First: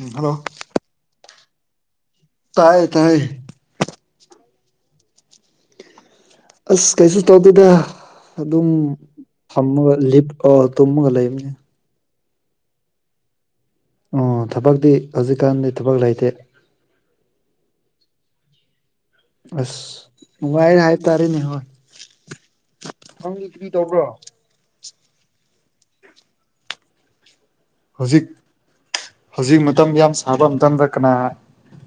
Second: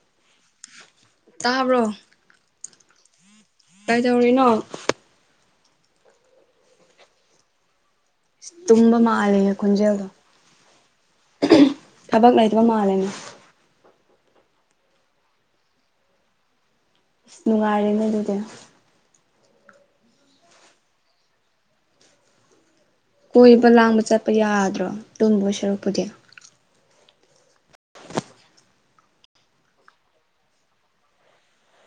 ꯎꯝ hello ꯇꯥꯕ꯭ꯔꯣ ꯇꯥꯏꯌꯦ ꯇꯥꯏꯌꯦ ꯀꯩꯗꯧꯔꯤꯅꯣ ꯑꯁ ꯀꯩꯁꯨ ꯇꯧꯗꯦꯗ ꯑꯗꯨꯝ ꯇꯨꯝꯕ ꯃꯥꯜꯂꯦꯅꯦ ꯐꯝꯃꯒ ꯈꯣꯟꯖꯦꯜꯗꯣ ꯂꯤꯞ ꯑꯥ ꯇꯨꯝꯃꯒ ꯂꯩꯕꯅꯦ ꯊꯕꯛ ꯂꯩꯇꯕ ꯃꯥꯜꯂꯦꯅꯦ ꯑꯣ ꯊꯕꯛꯇꯤ ꯍꯧꯖꯤꯛꯀꯥꯟꯗꯤ ꯊꯕꯛ ꯂꯩꯇꯦ ꯑꯁ ꯅꯨꯡꯉꯥꯏꯔꯦꯅꯦ ꯑꯗꯨꯗꯤ ꯑꯁ ꯅꯨꯡꯉꯥꯢꯔꯦ ꯍꯥꯏ ꯇꯥꯔꯦꯅꯦ ꯍꯣꯏ ꯅꯪꯗꯤ ꯀꯔꯤ ꯀꯣꯏꯕ ꯂꯥꯡꯕ ꯇꯧꯕ꯭ꯔꯣ ꯆꯠꯄ ꯌꯥꯗ꯭ꯔꯣ ꯇꯨꯝꯗꯨꯢ ꯁꯔꯨꯛꯄꯨꯗꯤ ꯍꯧꯖꯤꯛ ꯍꯧꯖꯤꯛ ꯃꯇꯝ ꯌꯥꯝ ꯁꯥꯕ ꯃꯇꯝꯗ ꯀꯅꯥ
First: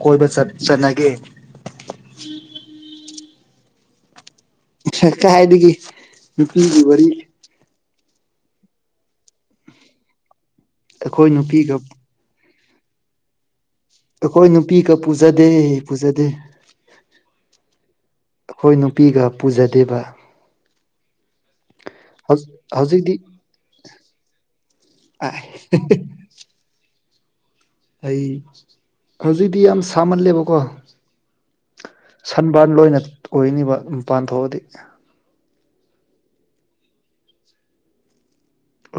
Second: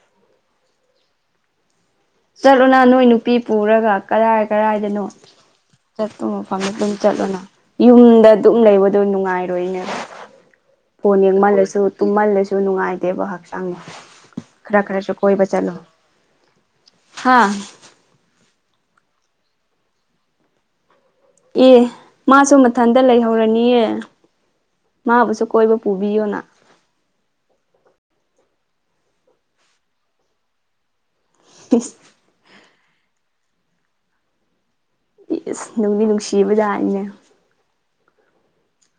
ꯀꯣꯏꯕ ꯆꯠꯅꯒꯦ ꯆꯠꯂꯨꯅ ꯅꯣꯏ ꯅꯨꯄꯤ ꯄꯨꯔꯒ ꯀꯔꯥꯏ ꯀꯔꯥꯏꯗꯅꯣ ꯀꯥꯏꯗꯒꯤ ꯆꯠꯄ ꯃꯐꯝꯗ ꯅꯨꯄꯤꯒꯤ ꯑꯗꯨꯝ ꯋꯥꯔꯤ ꯆꯠꯂꯣꯅ ꯌꯨꯝꯗ ꯑꯗꯨꯝ ꯂꯩꯕꯗꯣ ꯅꯨꯡꯉꯥꯏꯔꯣꯏꯅꯦ ꯐꯣꯟ ꯑꯩꯈꯣꯏ ꯅꯨꯄꯤꯒ ꯌꯦꯡꯃꯜꯂꯁꯨ ꯇꯨꯝꯃꯜꯂꯁꯨ ꯅꯨꯡꯉꯥꯏꯇꯦꯕ ꯍꯛꯆꯥꯡ ꯑꯩꯈꯣꯏ ꯈꯔ ꯅꯨꯄꯤꯒ ꯈꯔꯁꯨ ꯀꯣꯏꯕ ꯄꯨꯖꯗꯦ ꯆꯠꯂꯣ ꯄꯨꯖꯗꯦ ꯍꯥ ꯑꯩꯈꯣꯏ ꯅꯨꯄꯤꯒ ꯄꯨꯖꯗꯦꯕ ꯑꯦ ꯃꯥꯁꯨ ꯃꯊꯟꯇ ꯍꯧꯖꯤꯛꯇꯤ ꯂꯩꯍꯧꯔꯅꯤꯑꯦ ꯃꯥꯕꯨꯁꯨ ꯀꯣꯏꯕ ꯄꯨꯕꯤꯌꯣꯅ ꯑꯩ ꯍꯧꯖꯤꯛꯇꯤ ꯌꯥꯝ ꯁꯥꯃꯜꯂꯦꯕꯀꯣ ꯢꯁ ꯁꯟꯕꯥꯟ ꯂꯣꯏꯅ ꯑꯣꯏꯅꯤꯕ ꯃꯄꯥꯜ ꯊꯣꯛꯑꯗꯤ ꯢꯁ ꯅꯨꯡꯗꯤ ꯅꯨꯡꯁꯤꯕꯖꯠꯅꯤꯅꯦ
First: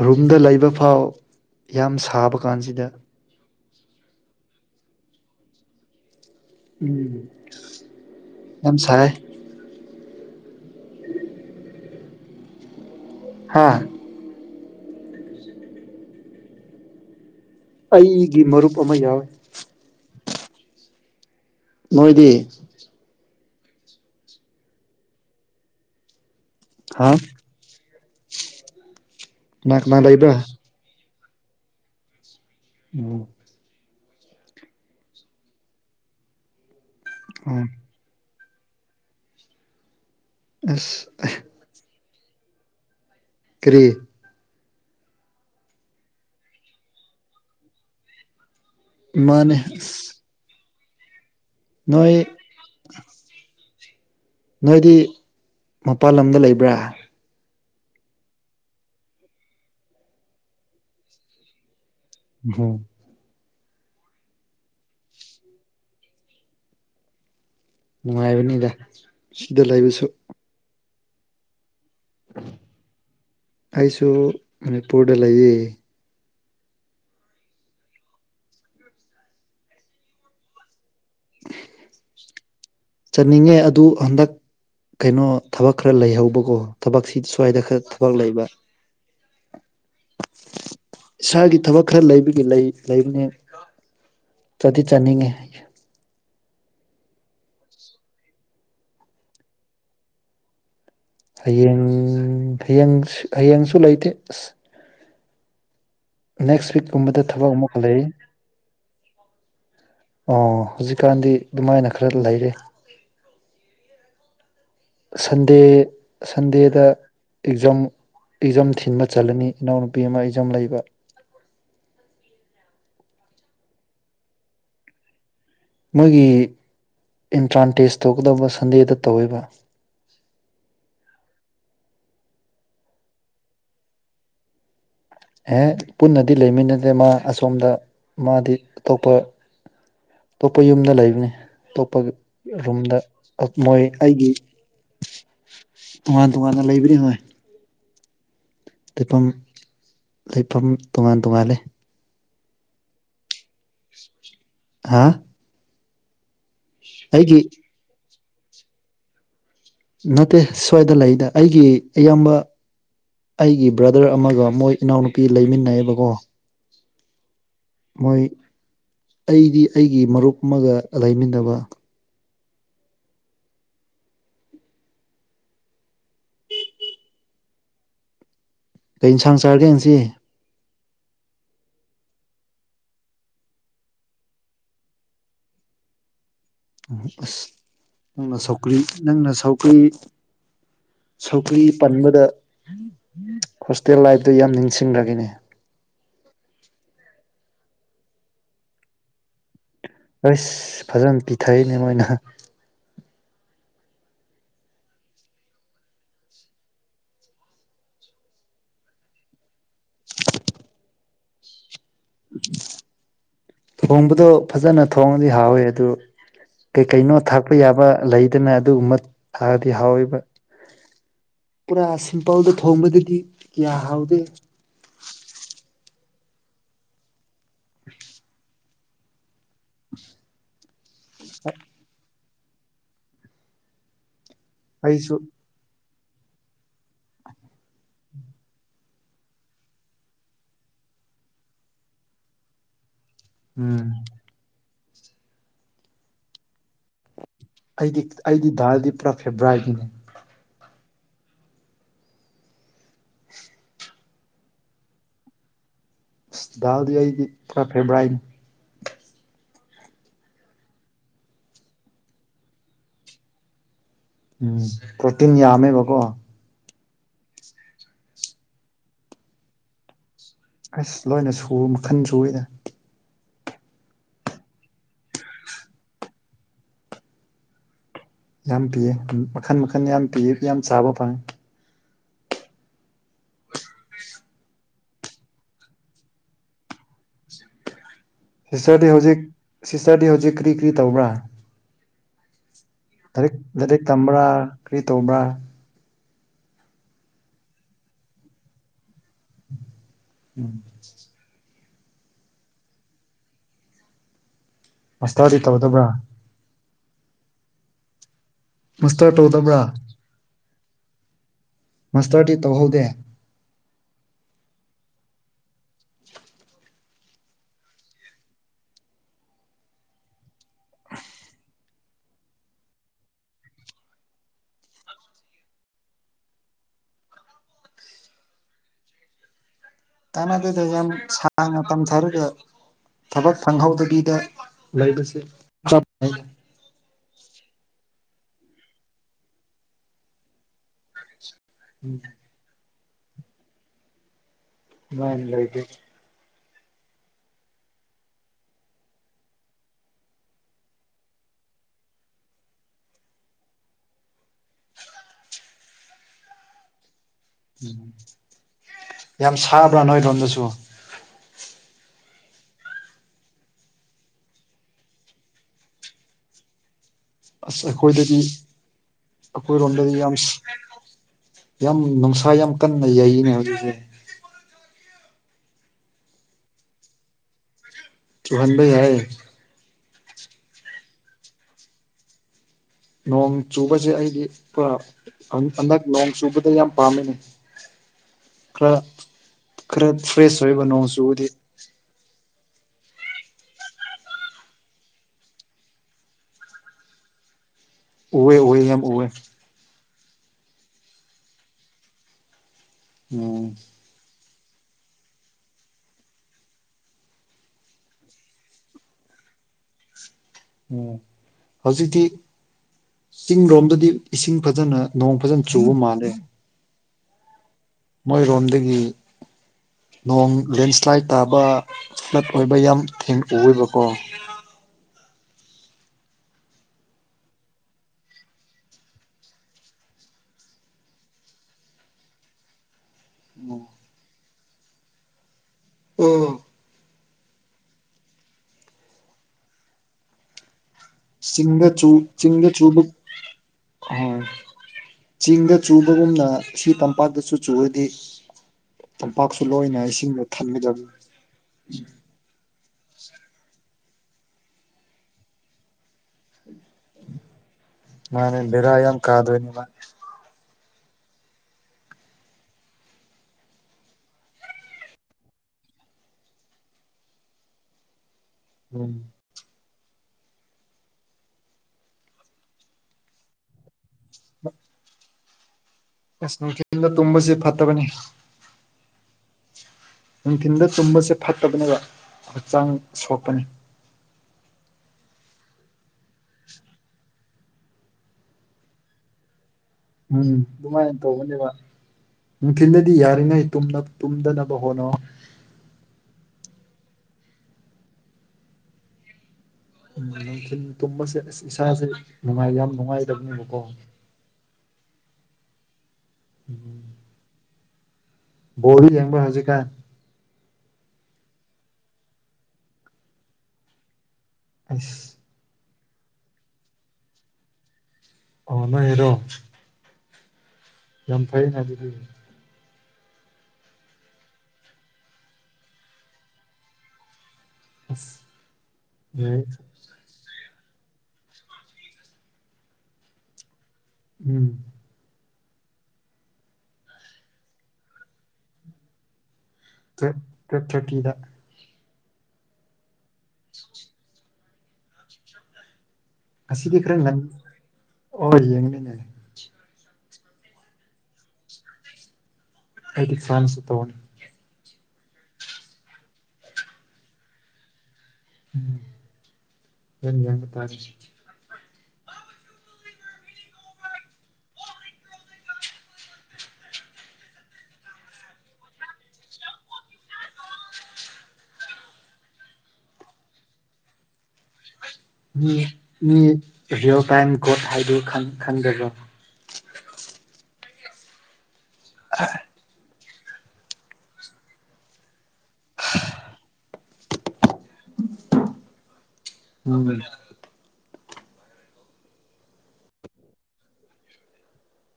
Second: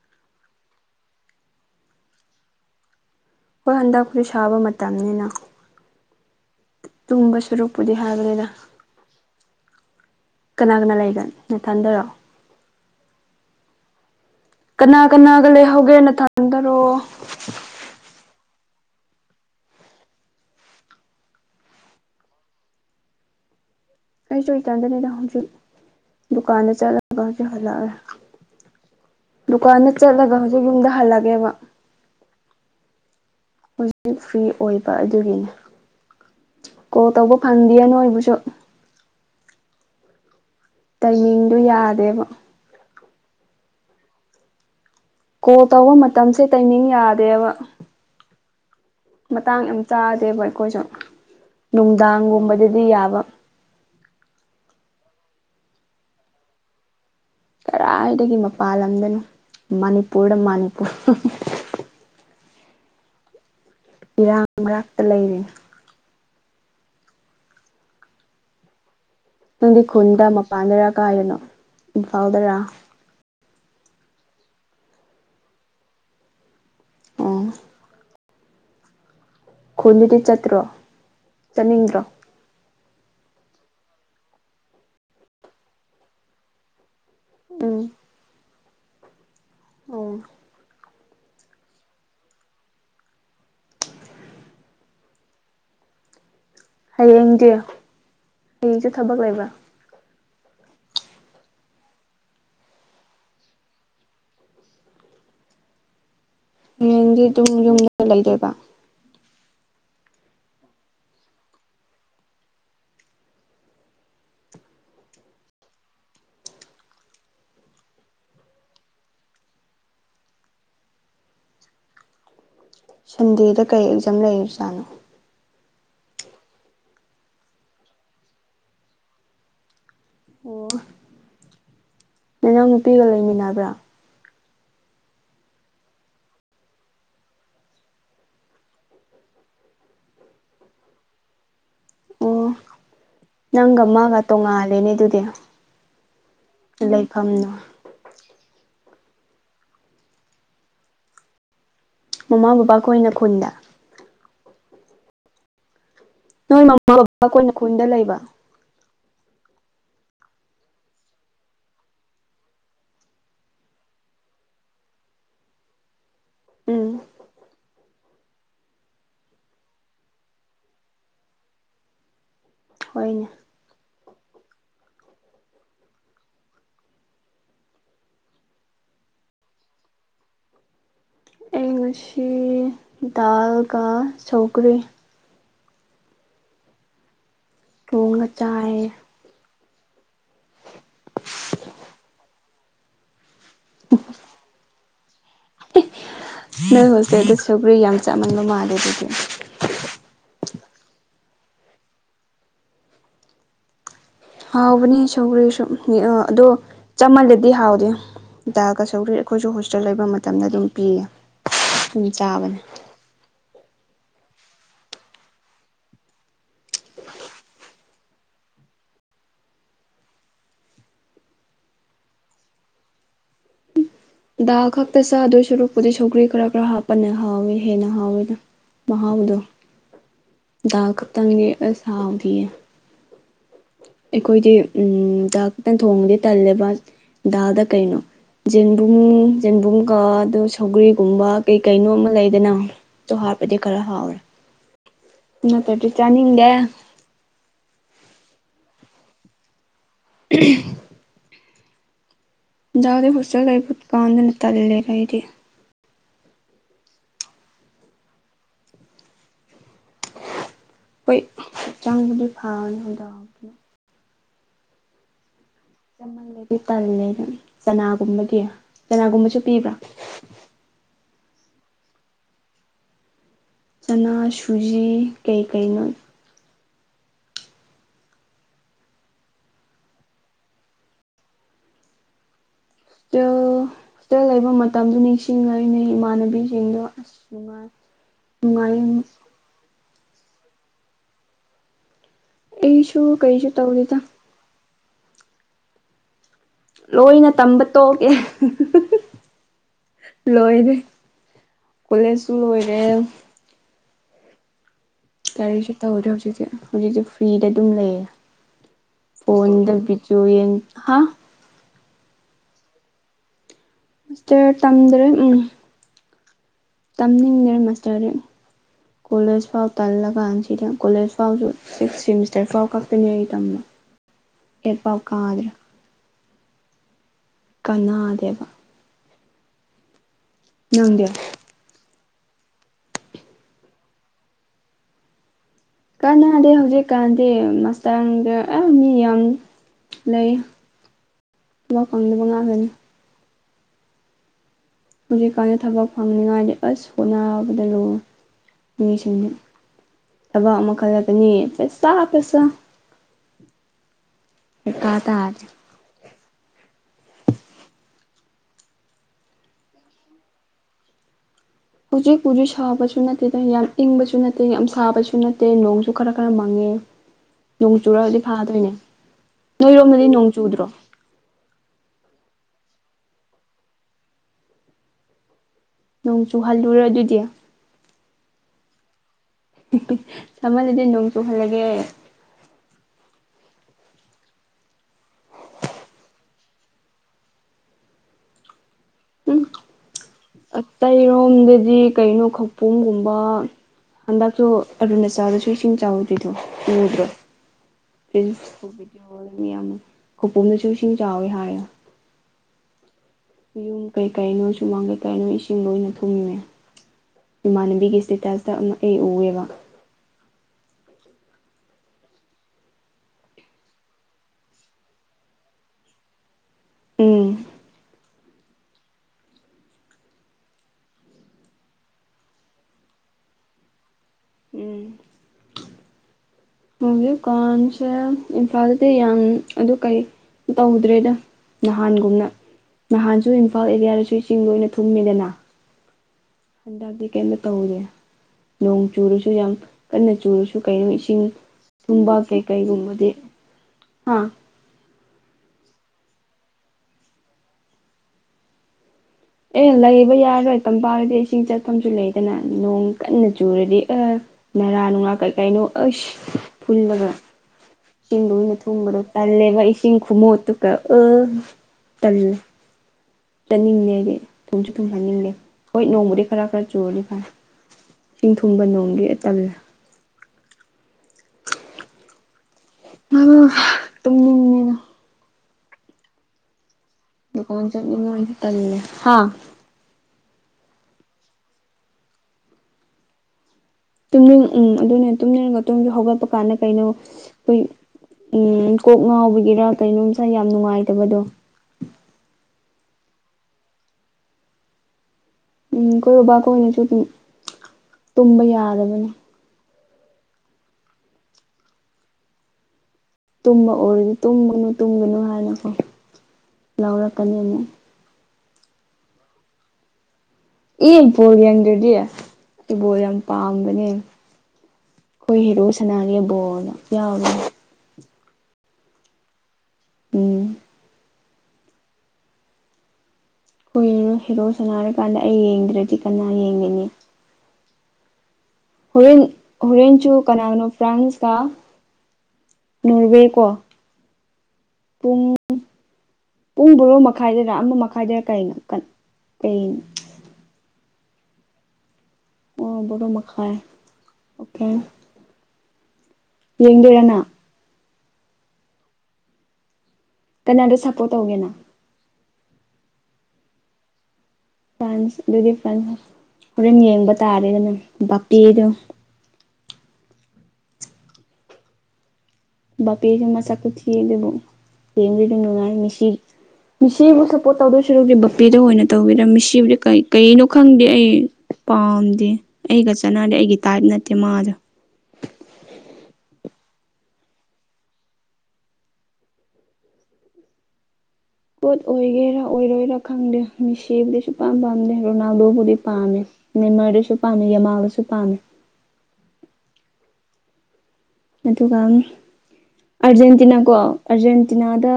ꯔꯨꯝꯗ ꯂꯩꯕ ꯐꯥꯎ ꯌꯥꯝ ꯁꯥꯕ ꯀꯥꯟꯁꯤꯗ ꯍꯣꯏ ꯍꯟꯗꯛꯄꯨꯗꯤ ꯁꯥꯕ ꯃꯇꯝꯅꯤꯅ ꯎꯝ ꯇꯨꯝꯕ ꯁꯨꯔꯨꯛꯄꯨꯗꯤ ꯍꯥꯏꯕꯅꯤꯗ ꯌꯥꯝ ꯁꯥꯏ ꯀꯅꯥ ꯀꯅꯥ ꯂꯩꯒꯦ ꯅꯊꯥꯟꯗꯔꯣ ꯍꯥ ꯀꯅꯥ ꯀꯅꯥꯒ ꯂꯩꯍꯧꯒꯦ ꯅꯊꯟꯇꯥꯔꯣ ꯑꯩꯒꯤ ꯃꯔꯨꯞ ꯑꯃ ꯌꯥꯎꯋꯦ ꯅꯣꯏꯗꯤ ꯑꯩꯁꯨ ꯏꯊꯟꯗꯅꯤꯗ ꯍꯧꯖꯤꯛ ꯗꯨꯀꯥꯟꯗ ꯍꯥ ꯆꯠꯂꯒ ꯍꯧꯖꯤꯛ ꯍꯂꯛꯑꯦ ꯀꯅꯥ ꯗꯨꯀꯥꯟꯗ ꯀꯅꯥ ꯂꯩꯕ꯭ꯔꯥ ꯆꯠꯂꯒ ꯍꯧꯖꯤꯛ ꯌꯨꯝꯗ ꯍꯂꯛꯑꯦꯕ ꯑꯣ ꯍꯧꯖꯤꯛ ꯐ꯭ꯔꯤ ꯑꯣꯏꯕ ꯑꯗꯨꯒꯤꯅꯦ ꯀꯣꯜ ꯇꯧꯕ ꯑꯣ ꯐꯪꯗꯦ ꯅꯣꯏꯕꯨꯁꯨ ꯑꯁ ꯇꯥꯝꯃꯤꯡꯗꯨ ꯌꯥꯗꯦꯕ ꯀ꯭ꯔꯤ ꯀꯣꯜ ꯇꯧꯕ ꯃꯇꯝꯁꯦ ꯇꯥꯝꯅꯤꯡ ꯌꯥꯗꯦꯕ ꯏꯃꯥꯅꯦ ꯃꯇꯥꯡ ꯌꯥꯝ ꯑꯁ ꯆꯥꯗꯦꯕ ꯑꯩꯈꯣꯏꯁꯨ ꯅꯣꯏ ꯅꯨꯡꯗꯥꯡꯒꯨꯝꯕꯗꯗꯤ ꯌꯥꯕ ꯅꯣꯏꯗꯤ ꯃꯄꯥꯟ ꯂꯝꯗ ꯂꯩꯕ꯭ꯔꯥ ꯀꯗꯥꯏꯗꯒꯤ ꯃꯄꯥꯥꯟ ꯂꯝꯗꯅꯣ ꯃꯅꯤꯄꯨꯔꯗ ꯃꯅꯤꯄꯨꯔ ꯑꯨꯝ ꯏꯔꯥꯡ ꯃꯔꯥꯛꯛꯇ ꯂꯩꯔꯤ ꯅꯨꯡꯉꯥꯏꯕꯅꯤꯗ ꯁꯤꯗ ꯅꯪꯗꯤ ꯂꯩꯕꯁꯨ ꯈꯨꯟꯗ ꯃꯄꯥꯟꯗꯔ ꯀꯥꯏꯔꯅꯣ ꯏꯝꯐꯥꯜꯗꯔꯥ ꯑꯩꯁꯨ ꯃꯅꯤꯄꯨꯔꯗ ꯂꯩꯌꯦ ꯑꯣ ꯈꯨꯜꯗꯗꯤ ꯆꯠꯇ꯭ꯔꯣ ꯆꯠꯅꯤꯡꯗ꯭ꯔꯣ ꯆꯠꯅꯤꯡꯉꯦ ꯑꯗꯨ ꯍꯟꯗꯛ ꯀꯩꯅꯣ ꯊꯕꯛ ꯈꯔ ꯂꯩꯍꯧꯕꯀꯣ ꯊꯕꯛꯁꯤ ꯁ꯭ꯋꯥꯏꯗ ꯎꯝ ꯈꯔ ꯊꯕꯛ ꯂꯩꯕ ꯑꯣ ꯏꯁꯥꯒꯤ ꯊꯕꯛ ꯈ꯭ꯔ ꯂꯩꯕꯒꯤ ꯂꯩ ꯂꯩꯕꯅꯦ ꯆꯠꯇꯤ ꯆꯠꯅꯤꯡꯉꯦ ꯍꯌꯦꯡꯗꯤ ꯍꯌꯦꯡꯁꯨ ꯊꯕꯛ ꯂꯩꯕ꯭ꯔꯥ ꯍꯌꯦꯡ ꯍꯌꯦꯡ ꯍꯌꯦꯡꯁꯨ ꯂꯩꯇꯦ ꯑꯁ ꯅꯦꯛ꯭ꯁ ꯋꯤꯛꯀꯨꯝꯕꯗ ꯍꯌꯦꯡꯗꯤ ꯑꯗꯨꯝ ꯊꯕꯛ ꯑꯃꯨꯛꯀ ꯂꯩ ꯌꯨꯝꯗ ꯂꯩꯗꯣꯏꯕ ꯑꯣ ꯍꯧꯖꯤꯛꯀꯥꯟꯗꯤ ꯗꯨꯃꯥꯏꯅ ꯈꯔ ꯂꯩꯔꯦ ꯁꯟꯗꯦ ꯁꯟꯗꯦꯗ ꯑꯦꯛꯖꯥꯝ ꯑꯦꯛꯖꯥꯝ ꯊꯤꯟꯕ ꯆꯠꯂꯅꯤ ꯏꯅꯥꯎꯅꯨꯄꯤ ꯑꯃ ꯑꯦꯛꯖꯥꯝ ꯂꯩꯕ ꯁꯟꯗꯦꯗ ꯀꯩ ꯑꯦꯛꯖꯥꯝ ꯂꯩꯔꯤꯖꯥꯠꯅꯣ ꯃꯣꯏꯒꯤ ꯑꯦꯟꯇ꯭ꯔꯥꯟ꯭ꯁ ꯇꯦꯁ ꯇꯧꯒꯗꯕ ꯁꯟꯗꯦꯗ ꯇꯧꯋꯦꯕ ꯑꯣ ꯅꯪ ꯅꯨꯄꯤꯒ ꯂꯩꯃꯤꯟꯅꯕ꯭ꯔꯥ ꯑꯦ ꯄꯨꯟꯅꯗꯤ ꯂꯩꯃꯤꯟꯅꯗꯦ ꯃꯥ ꯑꯁꯣꯝꯗ ꯃꯥꯗꯤ ꯑꯇꯣꯞꯄ ꯑꯇꯣꯞꯄ ꯌꯨꯝꯗ ꯂꯩꯕꯅꯤ ꯑꯇꯣꯞꯄꯒꯤ ꯑꯣ ꯔꯨꯝꯗ ꯃꯣꯏ ꯅꯪꯒ ꯃꯥꯒ ꯑꯩꯒꯤ ꯇꯣꯡꯉꯥꯜꯂꯦꯅꯦ ꯑꯗꯨꯗꯤ ꯇꯣꯉꯥꯟ ꯇꯣꯉꯥꯟꯅ ꯂꯩꯕꯅꯤ ꯍꯣꯏ ꯂꯩꯐꯝꯗꯣ ꯂꯩꯐꯝ ꯂꯩꯐꯝ ꯇꯣꯉꯥꯟ ꯇꯣꯉꯥꯟꯂꯦ ꯃꯃꯥ ꯕꯕꯥꯈꯣꯏꯅ ꯈꯨꯟꯗ [unintelligible] ꯍꯥ ꯅꯣꯏ ꯃꯃꯥ ꯕꯕꯥ ꯑꯩꯒꯤ ꯈꯣꯏꯅ ꯈꯨꯟꯗ ꯂꯩꯕ ꯅꯠꯇꯦ ꯁ꯭ꯋꯥꯏꯗ ꯂꯩꯗ ꯑꯩꯒꯤ ꯏꯌꯥꯝꯕ ꯑꯩꯒꯤ ꯕ꯭ꯔꯗꯔ ꯑꯃꯒ ꯃꯣꯏ ꯏꯅꯥꯎꯅꯨꯄꯤ ꯂꯩꯃꯤꯟꯅꯩꯌꯦꯕꯀꯣ꯫ ꯎꯝ꯫ ꯃꯣꯏ ꯑꯩꯗꯤ ꯑꯩꯒꯤ ꯃꯔꯨꯞ ꯑꯃꯒ ꯂꯩꯃꯤꯟꯅꯕ꯫ ꯍꯣꯏꯅꯦ꯫ ꯀꯩ ꯏꯟꯁꯥꯡ ꯆꯥꯔꯦ ꯉꯁꯤ꯫ ꯑꯩ ꯉꯁꯤ ꯗꯥꯜꯒ ꯁꯧꯒ꯭ꯔꯤ꯫ ꯎꯝꯍꯨꯝ ꯑꯁ ꯊꯣꯡꯉ ꯅꯪꯅ ꯁꯧꯀ꯭ꯔꯤ ꯆꯥꯏꯌꯦ ꯅꯪꯅ ꯁꯧ ꯀ꯭ꯔꯤ ꯁꯧꯒ꯭ꯔꯤ ꯄꯥꯟꯕꯗ ꯍꯣꯁꯇꯦꯜ ꯂꯥꯏꯐꯇꯣ ꯌꯥꯝ ꯅꯤꯡꯁꯤꯡꯔꯛꯑꯦꯅꯦ꯫ ꯅꯣꯏ ꯍꯣꯁꯇꯦꯜꯗꯣ ꯁꯧꯒ꯭ꯔꯤ ꯌꯥꯝ ꯆꯥꯃꯟꯕ ꯃꯥꯜꯂꯦ ꯑꯗꯨꯗꯤ꯫ ꯑꯁ ꯐꯖꯅ ꯄꯤꯊꯛꯏꯅꯦ ꯃꯣꯏꯅ꯫ ꯍꯥꯎꯕꯅꯦ ꯁꯧꯒ꯭ꯔꯤꯁꯨ ꯑ ꯑꯗꯣ ꯆꯥꯃꯜꯂꯗꯤ ꯍꯥꯎꯗꯦ꯫ ꯗꯥꯜꯒ ꯁꯧꯒ꯭ꯔꯤ ꯑꯩꯈꯣꯏꯁꯨ ꯍꯣꯁꯇꯦꯜ ꯂꯩꯕ ꯃꯇꯝꯗ ꯑꯗꯨꯝ ꯄꯤꯌꯦ ꯑꯗꯨꯝ ꯆꯥꯕꯅꯦ꯫ ꯊꯣꯡꯕꯗꯣ ꯐꯖꯅ ꯊꯣꯡꯉꯗꯤ ꯍꯥꯎꯋꯦ ꯑꯗꯨ ꯀꯩ ꯀꯩꯅꯣ ꯊꯥꯛꯄ ꯌꯥꯕ ꯂꯩꯗꯅ ꯑꯗꯨꯒꯨꯝꯕ ꯊꯥꯛꯑꯗꯤ ꯍꯥꯎꯋꯦꯕ꯫ ꯑꯗꯨꯝꯅ ꯁꯤꯝꯄꯜꯗ ꯊꯣꯡꯕꯗꯗꯤ ꯀꯌꯥ ꯍꯥꯎꯗꯦ꯫ ꯗꯥꯜ ꯈꯛꯇ ꯆꯥꯗꯣꯏ ꯁꯨꯔꯛꯄꯨꯗꯤ ꯁꯧꯒ꯭ꯔꯤ ꯈꯔ ꯈꯔ ꯍꯥꯞꯄꯅ ꯍꯥꯎꯋꯦ ꯍꯦꯟꯅ ꯍꯥꯎꯋꯦꯗ꯫ ꯃꯍꯥꯎꯗꯣ ꯗꯥꯜ ꯈꯛꯇꯪꯗꯤ ꯑꯁ ꯍꯥꯎꯗꯤꯌꯦ꯫ ꯑꯩꯈꯣꯏꯗꯤ ꯎꯝ ꯑꯩꯁꯨ ꯗꯥꯜ ꯈꯛꯇꯪ ꯊꯣꯡꯕꯗꯤ ꯇꯜꯂꯦ ꯕ ꯗꯥꯜꯗ ꯀꯩꯅꯣ ꯖꯦꯟꯕꯨꯝ ꯖꯦꯟꯕꯨꯝꯒ ꯑꯗꯨ ꯁꯧꯒ꯭ꯔꯤꯒꯨꯝꯕ ꯀꯩ ꯀꯩꯅꯣ ꯑꯃ ꯂꯩꯗꯅ꯫ ꯗꯣ ꯍꯥꯞꯄꯗꯤ ꯈꯔ ꯍꯥꯎꯔꯦ ꯅꯠꯇ꯭ꯔꯗꯤ ꯆꯥꯅꯤꯡꯗꯦ꯫ ꯑꯩꯗꯤ ꯑꯩꯗꯤ ꯗꯥꯜꯗꯤ ꯄꯨꯔꯥ ꯐꯦꯕ꯭ꯔꯥꯏꯠꯅꯤ꯫ [unintelligible] ꯗꯥꯜꯗꯤ ꯍꯣꯁꯇꯦꯜ ꯂꯩꯕꯀꯥꯟꯗꯅ ꯇꯜꯂꯦ ꯑꯩꯗꯤ꯫ ꯑꯁ ꯗꯥꯜꯗꯤ ꯑꯩꯗꯤ ꯄꯨꯔꯥ ꯐꯦꯕ꯭ꯔꯥꯏꯠꯅꯤ꯫ ꯍꯣꯏ ꯍꯛꯆꯥꯡꯕꯨꯗꯤ ꯐꯥꯅꯤ ꯗꯥꯜꯗꯨꯅ꯫ ꯎꯝ ꯄ꯭ꯔꯣꯇꯤꯟ ꯌꯥꯝꯃꯦꯕ꯫ ꯆꯥꯃꯜꯂꯗꯤ ꯇꯜꯂꯦꯗ ꯆꯅꯥꯒꯨꯝꯕꯗꯤ ꯆꯅꯥꯒꯨꯝꯕꯁꯨ ꯄꯤꯕ꯭ꯔꯥ꯫ ꯑꯁ ꯂꯣꯏꯅ ꯁꯨ ꯃꯈꯟ ꯁꯨꯋꯦꯗ꯫ ꯆꯅꯥ ꯁꯨꯖꯤ ꯀꯩꯀꯩꯅꯣ꯫ ꯌꯥꯝ ꯄꯤꯌꯦ ꯎꯝ ꯃꯈꯟ ꯃꯈꯟ ꯌꯥꯝ ꯄꯤꯌꯦ ꯌꯥꯝ ꯆꯥꯕ ꯐꯪꯉꯦ꯫ ꯎꯝ ꯍꯣꯁꯇꯦꯜ ꯂꯩꯕ ꯃꯇꯝꯗꯨ ꯅꯤꯡꯁꯤꯡꯉꯛꯏꯅꯦ ꯏꯃꯥꯟꯅꯕꯤꯁꯤꯡꯗꯣ ꯑꯁ [unintelligible] ꯅꯨꯡꯉꯥꯏ ꯁꯤꯁꯇꯔꯗꯤ ꯍꯧꯖꯤꯛ ꯁꯤꯁꯇꯔꯗꯤ ꯍꯧꯖꯤꯛ ꯀꯔꯤ ꯀꯔꯤ ꯇꯧꯕ꯭ꯔꯥ꯫ ꯑꯩꯁꯨ ꯀꯩꯁꯨ ꯂꯥꯏꯔꯤꯛ ꯇꯧꯗꯦꯗ ꯇꯝꯕ꯭ꯔꯥ ꯀꯔꯤ ꯇꯧꯕ꯭ꯔꯥ꯫ ꯂꯣꯏꯅ ꯇꯝꯕ ꯇꯣꯛꯑꯦ꯫ ꯎꯝ ꯂꯣꯏꯔꯦ ꯀꯣꯂꯦꯖꯁꯨ ꯂꯣꯏꯔꯦ꯫ ꯃꯥꯁꯇꯔꯗꯤ ꯀꯔꯤꯁꯨ ꯇꯧꯗꯕ꯭ꯔꯥ ꯇꯧꯗ꯭ꯔꯦ ꯍꯧꯖꯤꯛꯇꯤ ꯍꯧꯖꯤꯛꯇꯤ ꯐ꯭ꯔꯤꯗ ꯑꯗꯨꯝ ꯂꯩꯌꯦ꯫ ꯃꯁꯇꯔ ꯇꯧꯗꯕ꯭ꯔꯥ ꯐꯣꯟꯗ ꯚꯤꯗꯤꯌꯣ ꯌꯦꯡ ꯍꯥ ꯃꯥꯁꯇꯔꯗꯤ ꯇꯧꯍꯧꯗꯦ꯫ ꯃꯥꯁꯇꯔ ꯇꯝꯗ꯭ꯔꯦ ꯎꯝ꯫ ꯇꯝꯅꯤꯡꯗ꯭ꯔꯦ ꯃꯥꯁꯇꯔꯗꯤ ꯀꯣꯂꯦꯖ ꯐꯥꯎ ꯇꯜꯂꯀꯥꯟꯁꯤꯗ ꯀꯣꯂꯦꯖ ꯐꯥꯎꯁꯨ ꯁꯤꯛꯁ ꯁꯦꯃꯤꯁꯇꯔ ꯐꯥꯎ ꯀꯛꯇꯣꯏꯅꯦ ꯑꯩ ꯇꯝꯕ ꯑꯦꯠ ꯐꯥꯎ ꯀꯥꯗ꯭ꯔꯦ ꯀꯥꯟꯅꯗꯦꯕ꯫ ꯀꯟꯅ ꯑꯗꯨ ꯌꯥꯝ ꯅꯪꯗꯤ [unintelligible] ꯁꯥꯡꯅ ꯇꯝꯊꯔꯒ ꯊꯕꯛ ꯐꯪꯍꯧꯗꯕꯤꯗ ꯂꯩꯕꯁꯦ ꯆꯞ ꯃꯥꯗꯤ ꯍꯧꯖꯤꯛꯀꯥꯟꯗꯤ ꯃꯥꯁꯇꯔ ꯅꯨꯡꯗꯔ ꯑ ꯃꯤ ꯌꯥꯝ ꯂꯩ [unintelligible] ꯍꯧꯖꯤꯛꯀꯥꯟꯗ ꯂꯩꯇꯦ ꯊꯕꯛ ꯐꯪꯅꯤꯉꯥꯏꯗꯤ ꯑꯁ ꯍꯣꯠꯅꯕꯗ ꯂꯣꯏ ꯃꯤꯁꯤꯡꯅꯤ ꯊꯕꯛ ꯑꯃ ꯈꯜꯂꯒꯅꯤ ꯄꯩꯁꯥ ꯄꯩꯁꯥ ꯗꯀꯥ ꯇꯥꯗꯦ ꯌꯥꯝ ꯁꯥꯕ꯭ꯔꯥ ꯅꯣꯏꯔꯣꯝꯗꯁꯨ ꯍꯧꯖꯤꯛꯄꯨꯗꯤ ꯁꯥꯕꯁꯨ ꯅꯠꯇꯦꯗ ꯌꯥꯝ ꯏꯪꯕꯁꯨ ꯅꯠꯇꯦ ꯌꯥꯝ ꯁꯥꯕꯁꯨ ꯅꯠꯇꯦ ꯅꯣꯡꯁꯨ ꯈꯔ ꯈꯔ ꯃꯪꯉꯦ ꯑꯁ ꯅꯣꯡ ꯑꯩꯈꯣꯏꯗꯗꯤ ꯆꯨꯔꯗꯤ ꯐꯥꯗꯣꯏꯅꯦ ꯑꯩꯈꯣꯏꯔꯣꯝꯗꯗꯤ ꯅꯣꯏꯔꯣꯝꯗꯗꯤ ꯌꯥꯝ ꯅꯣꯡ ꯆꯨꯗ꯭ꯔꯣ ꯌꯥꯝ ꯅꯨꯡꯁꯥ ꯌꯥꯝ ꯀꯟꯅ ꯌꯩꯅꯦ ꯍꯧꯖꯤꯛꯁꯦ ꯅꯣꯡ ꯆꯨꯍꯜꯂꯨꯔ ꯑꯗꯨꯗꯤ ꯆꯨꯍꯟꯕ ꯌꯥꯏꯌꯦ ꯁꯃꯜꯂꯗꯤ ꯅꯣꯡ ꯆꯨꯍꯜꯂꯒꯦ ꯅꯣꯡ ꯆꯨꯕꯁꯦ ꯑꯩꯗꯤ ꯄꯨꯔꯥ ꯍꯟꯗꯛ ꯅꯣꯡ ꯆꯨꯕꯗ ꯌꯥꯝ ꯄꯥꯝꯃꯦ ꯈꯔ ꯎꯝ ꯈꯔ ꯐ꯭ꯔꯦꯁ ꯑꯣꯏꯕ ꯅꯣꯡ ꯆꯕꯨꯗꯤ ꯑꯗꯨꯗꯤ ꯀꯩꯅꯣ ꯈꯧꯄꯨꯝꯒꯨꯝꯕ ꯍꯟꯗꯛꯁꯨ ꯑꯔꯨꯅꯥꯆꯥꯜꯗꯁꯨ ꯏꯁꯤꯡ ꯆꯥꯎꯗꯤꯗꯣ ꯎꯗ꯭ꯔꯣ ꯎꯋꯦ ꯎꯋꯦ ꯌꯥꯝ ꯎꯋꯦ [unintelligible] ꯌꯥꯝꯅ ꯈꯧꯄꯨꯝꯗꯁꯨ ꯏꯁꯤꯡ ꯆꯥꯎꯋꯤ ꯍꯥꯏꯌꯦ ꯎꯝ ꯀꯩ ꯀꯔꯤꯅꯣ ꯁꯨꯃꯥꯡꯒꯇꯥꯥꯅꯣ ꯏꯁꯤꯡ ꯂꯣꯏꯅ ꯊꯨꯝꯃꯦ ꯏꯃꯥꯟꯅꯕꯤꯒꯤ ꯏꯁꯇꯦꯇꯁꯇ ꯑꯃꯛ ꯑꯩ ꯎꯑꯦꯕ ꯎꯝ ꯍꯧꯖꯤꯛꯇꯤ ꯆꯤꯡ ꯂꯣꯝꯗꯗꯤ ꯏꯁꯤꯡ ꯐꯖꯅ ꯅꯣꯡ ꯐꯖꯅ ꯆꯨꯕ ꯃꯥꯜꯂꯦ ꯎꯝ ꯃꯣꯏꯔꯣꯝꯗꯒꯤ ꯅꯣꯡ ꯂꯦꯟꯁ꯭ꯂꯥꯏꯠ ꯇꯥꯕ ꯐ꯭ꯂꯠ ꯑꯣꯏꯕ ꯌꯥꯝ ꯊꯦꯡ ꯎꯋꯦꯕꯀꯣ ꯎꯝ ꯍꯧꯖꯤꯛꯀꯥꯟꯁꯦ ꯏꯝꯐꯥꯜꯗꯤ ꯌꯥꯝ ꯑꯗꯨ ꯀꯩ ꯇꯧꯗ꯭ꯔꯦꯗ ꯅꯍꯥꯟꯒꯨꯝꯅ ꯅꯍꯥꯟꯁꯨ ꯏꯝꯐꯥꯜ ꯑꯦꯔꯤꯌꯥꯗꯁꯨ ꯏꯁꯤꯡ ꯂꯣꯏꯅ ꯊꯨꯝꯃꯤꯗꯅ ꯎꯝ ꯍꯟꯗꯛꯇꯤ ꯀꯩꯝꯇ ꯇꯧꯗꯦ ꯅꯣꯡ ꯆꯨꯔꯁꯨ ꯌꯥꯝ ꯀꯟꯅ ꯆꯨꯔꯁꯨ ꯀꯩꯅꯣ ꯏꯁꯤ ꯆꯤꯡꯗ ꯆꯨ ꯆꯤꯡꯗ ꯆꯨꯕ ꯑ ꯍꯥ ꯆꯤꯡꯗ ꯆꯨꯕꯒꯨꯝꯅ ꯁꯤ ꯇꯝꯄꯥꯛꯇꯁꯨ ꯆꯨꯔꯗꯤ ꯇꯝꯄꯥꯛꯁꯨ ꯑꯦ ꯂꯣꯏꯅ ꯂꯩꯕ ꯏꯁꯤꯡꯗꯣ ꯌꯥꯔꯔꯣꯏ ꯊꯟꯒꯗꯕꯅꯤ ꯇꯝꯄꯥꯛꯗꯤ ꯏꯁꯤꯡ ꯆꯠꯐꯝꯁꯨ ꯂꯩ ꯗꯅ ꯅꯣꯡ ꯀꯟꯅ ꯆꯨꯔꯗꯤ ꯑꯁ ꯅꯔꯥ ꯅꯨꯡꯂꯥ ꯀꯩ ꯀꯩꯅꯣ ꯑꯁ ꯐꯨꯜꯂꯒ ꯏꯁꯤꯡ ꯃꯥꯅꯦ ꯂꯣꯏꯅ ꯕꯦꯔꯥ ꯌꯥꯝ ꯊꯨꯝꯕꯗꯣ ꯇꯜꯂꯦꯕ ꯀꯥꯗꯣꯏꯅꯦꯕ ꯆꯤꯡ ꯈꯨꯃꯣꯠꯇꯨꯒ ꯑ ꯇꯜꯂꯦ ꯆꯠꯅꯤꯡꯂꯦ ꯑꯩꯗꯤ ꯊꯨꯝꯁꯨ ꯊꯨꯝꯍꯟꯅꯤꯡꯂꯦ ꯍꯣꯏ ꯅꯣꯡꯕꯨꯗꯤ ꯈꯔ ꯈꯔ ꯆꯨꯔꯗꯤ ꯐꯔꯦ ꯆꯤꯡ ꯊꯨꯝꯕ ꯎꯝ ꯅꯣꯡꯗꯤ ꯇꯜꯂꯦ [unintelligible] ꯑ [unintelligible] ꯇꯨꯝꯅꯤꯡꯉꯦꯗ [unintelligible] [unintelligible] ꯂꯨꯍꫭꯡ ꯆꯠꯅꯤꯡꯉꫭꯏ ꯇꯜꯂ‌ꯦ ꯍꯥ ꯅꯨꯡꯊꯤꯟꯗ ꯇꯨꯝꯕꯁꯦ ꯐꯠꯇꯕꯅꯦꯕ ꯍꯛꯆꯥꯡ ꯁꯣꯛꯄꯅꯤ ꯇꯨꯝꯅꯤꯡ ꯎꯝ ꯑꯗꯨꯅꯦ ꯇꯨꯝꯅꯤꯡꯉꯒ ꯇꯨꯝꯕꯤ ꯍꯧꯒꯠꯄ ꯀꯥꯟꯗ ꯀꯩꯅꯣ ꯑꯩꯈꯣꯏ ꯎꯝ ꯀꯣꯛ ꯉꯥꯎꯕꯒꯤꯔꯥ ꯀꯩꯅꯣꯝꯁꯦ ꯎꯝ ꯌꯥꯝ ꯅꯨꯡꯉꯥꯏꯇꯕꯗꯣ ꯅꯨꯡꯊꯤꯜꯗꯗꯤ ꯌꯥꯔꯤꯉꯩ ꯇꯨꯝꯗꯅꯕ ꯍꯣꯠꯅꯧ ꯎꯝ ꯑꯩꯏ ꯕꯕꯥꯈꯣꯏꯅꯁꯨ ꯑꯗꯨꯝ ꯇꯨꯝꯕ ꯌꯥꯗꯕꯅꯦ ꯎꯝ ꯅꯨꯡꯊꯤꯜ ꯇꯨꯝꯕꯁꯦ ꯑꯁ ꯏꯁꯥꯁꯦ ꯅꯨꯡꯉꯥꯏ ꯌꯥꯝ ꯅꯨꯡꯉꯥꯏ ꯇꯨꯝꯕ ꯑꯣꯏꯔꯗꯤ ꯇꯨꯝꯒꯅꯨ ꯇꯨꯝꯒꯅꯨ ꯍꯥꯏꯅꯀꯣ ꯎꯝ ꯂꯧꯔꯛꯀꯅꯤ ꯑꯃꯨꯛ ꯕꯣꯜꯗꯤ ꯌꯦꯡꯕꯔꯥ ꯍꯧꯖꯤꯛꯀꯥꯟ ꯑꯦ ꯕꯣꯜ ꯌꯦꯡꯗ꯭ꯔꯗꯤ ꯕꯣꯜ ꯌꯥꯝ ꯄꯥꯝꯕꯅꯦ ꯑ [unintelligible] ꯑꯩꯈꯣꯏ ꯍꯦꯔꯨ ꯁꯅꯥꯒ‌ꯦ ꯕꯣꯜꯗꫭ ꯌꯥꯎꯔ [unintelligible] ꯑꫭ ꯅꫭꯏ ꯍ‌ꯦꯔꯣ ꯎꯝ ꯌꯥꯝ ꯐꯩꯅ‌ꯦ ꯑꯗꯨꯗꯤ ꯍꯨꯏꯔꯣ ꯍꯤꯔꯣ ꯁꯥꯟꯅ ꯍꯥꯏꯔꯀꯥꯟꯗ ꯑꯩ ꯌꯦꯡꯗ꯭ꯔꯗꯤ ꯀꯅꯥ ꯌꯦꯡꯒꯅꯤ ꯑꯣꯐ [unintelligible] ꯍꯣꯔꯦꯟ ꯍꯣꯔꯦꯟꯁꯨ ꯀꯅꯥꯅꯣ ꯐ꯭ꯔꯥꯟꯁꯀ ꯅꯣꯔꯋꯦ ꯀꯣ ꯎꯝ ꯄꯨꯡ ꯄꯨꯡ ꯕꯣꯔꯣ ꯃꯈꯥꯏꯗꯔ ꯑꯃ ꯃꯈꯥꯏꯗ ꯀꯩꯅꯣ ꯀꯣ ꯐꯤꯚ ꯐꯤꯚ ꯊꯥꯔꯇꯤꯗ ꯑꯣ ꯕꯔꯣ ꯃꯈꯥꯏ ꯑꯣꯀꯦ ꯉꯁꯤꯗꯤ ꯈꯔ ꯌꯦꯡꯗꯣꯏꯔ ꯉꯟ ꯅꯪ ꯍꯣꯏ ꯌꯦꯡꯉꯅꯦ ꯀꯅꯥꯗ ꯁꯞꯄꯣꯔꯠ ꯇꯧꯒꯦꯅꯪ ꯑꯩꯗꯤ ꯐꯔꯥꯁꯟꯇ ꯇꯧꯒꯅꯤ ꯐ꯭ꯔꯥꯟꯁ ꯑꯗꯨꯒꯤ ꯐ꯭ꯔꯟꯁ ꯍꯣꯔꯦꯟ ꯌꯦꯡꯕ ꯇꯥꯔꯦꯗꯅ ꯕꯥꯄ‌ꯦꯗꯣ [unintelligible] ꯌ‌ꯦꯡꯕ ꯇꯥꯔ‌ꯦ ꯕꯥꯄ‌ꯦꯁ‌ꯦ ꯃꯁꯛꯇꯤ ꯊꯤ ꯑꯗꯨꯕꯨ ꯌ‌ꯦꯡꯕꯗꯤ ꯅꯨꯉꯥꯏ ꯃꯤꯁꯤ ꯃꯤꯁꯤꯕꯨ ꯁꯞꯄꯣꯔꯠ ꯇꯧꯗꯣꯏ ꯁꯨꯔꯨꯗꯤ ꯕꯄꯤꯗ ꯑꯣꯏꯅ ꯇꯧꯕꯤꯗꯥ ꯃꯤꯕꯨꯗꯤ ꯀꯩ ꯀꯩꯅꯣ ꯈꯪꯗꯦ ꯑꯩ ꯄꯥꯝꯗꯦ ꯑꯩꯒ ꯆꯠꯅꯗꯤꯦ ꯑꯩꯒꯤ ꯇꯥꯏꯞ ꯅꯠꯇꯦ ꯃꯥꯗꯣ ꯃꯤ ꯃꯤ ꯔꯤꯌꯦꯜ ꯇꯥꯏꯝ ꯒꯣꯠ ꯍꯥꯏꯗꯨ ꯈꯪꯗꯕꯣ ꯄꯣꯠ ꯑꯣꯏꯒꯦꯔꯥ ꯑꯣꯏꯔꯣꯏꯔꯥ ꯈꯪꯗꯦ ꯃꯤ ꯁꯤꯕꯨꯗꯤ ꯁꯨꯡꯄꯥꯝ ꯄꯥꯝꯗꯦ ꯔꫭꯅꯥꯜꯗꯣꯕꯨꯗꯤ ꯄꯥꯃꯦ ꯅ‌ꯦꯃꯥꯔꯁꯨ ꯄꯥꯃꯤ ꯌꯥ ꯃꯥꯂꯁꯨ ꯄꯥꯃꯦ ꯎꯝ [unintelligible] ꯑꯗꯨꯒ ꯑꯥꯔꯖꯦꯟꯇꯤꯅꯥꯀꯣ ꯑꯥꯔꯖꯦꯟꯇꯤꯅꯥꯗ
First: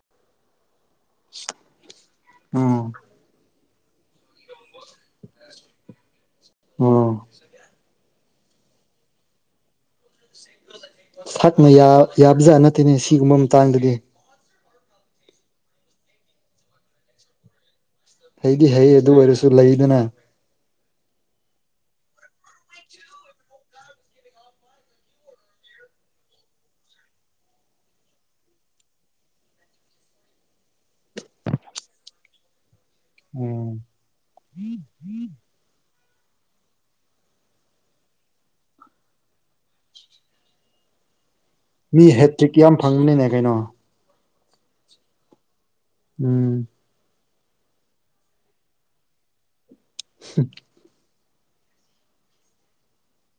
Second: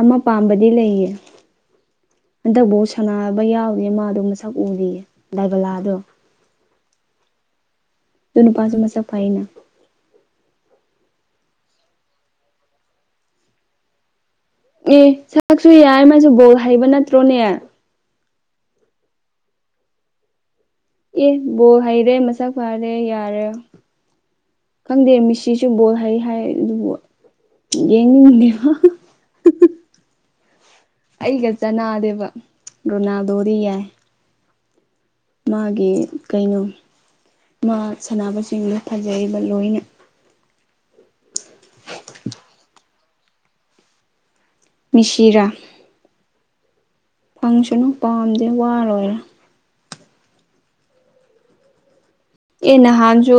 ꯑꯃ ꯄꯥꯝꯕꯗꯤ ꯂꯩꯌꯦ ꯍꯟꯗꯛꯕꯨ ꯎꯝ ꯁꯥꯟꯅꯕ ꯌꯥꯎꯗ‌ꯦ ꯃꯥꯗꯤ ꯃꯁꯛ ꯎꯗꯤꯌꯦ ꯗꯥꯏꯕꯂꯥꯗꯣ ꯑꯣ ꯑꯗꯨ ꯅꯨꯄꯥꯁꯨ ꯃꯁꯛ ꯐꯩꯅ ꯁꯠꯅ ꯌꯥ ꯌꯥꯕꯖꯥꯠ‌ ꯇꯠꯇ‌ꯦꯅ‌ꯦ ꯁꯤꯒꯨꯝꯕ ꯃꯇꯥꯡꯗꯗꯤ ꯑꯦ ꯁꯛꯁꯨ ꯌꯥꯏ ꯃꯁꯨ ꯕꯣꯜ ꯍꯩꯕ ꯅꯠꯇ꯭ꯔꯣꯅꯦ ꯍꯩꯗꯤ ꯍꯩ ꯑꯗꯨ ꯑꯣꯏꯔꯁꯨ ꯂꯩꯗꯨꯅ ꯑꯦ ꯕꯣꯜ ꯍꯩꯔꯦ ꯃꯁꯛ ꯐꯥꯔꯦ ꯌꯥꯔꯦ ꯈꯪꯗꯦ ꯃꯤꯁꯤꯁꯨ ꯕꯣꯜ ꯍꯩ ꯍꯥꯏ ꯑꯗꯨꯕꯨ ꯌꯦꯡꯅꯤꯡꯗ‌ꯦ ꯑꯩꯒ ꯆꯅꯥꯗꯦꯕ ꯔꯣꯅꯥꯜꯗꯣꯗꯤ ꯌꯥꯏ ꯎꯝ ꯎꯝ [inaudible] ꯃꯥꯒꯤ ꯀꯩꯅꯣ ꯃꯥ ꯁꯥꯟꯅꯕꯁꯤꯡꯗꯣ ꯐꯖꯩꯌꯦꯕ ꯂꯣꯏꯅ ꯃꯤ ꯍꯦꯇ꯭ꯔꯤꯛ ꯌꯥꯝ ꯐꯪꯕꯅꯤꯅꯦ ꯀꯩꯅꯣ ꯃꯦꯁꯤꯔꯥ ꯎꯝ ꯐꯪꯁꯅꯨ ꯄꯥꯝꯗꯦ ꯋꯥ ꯂꯣꯏꯔꯦ ꯍꯨꯝ ꯑꯦ ꯅꯍꯥꯜꯁꯨ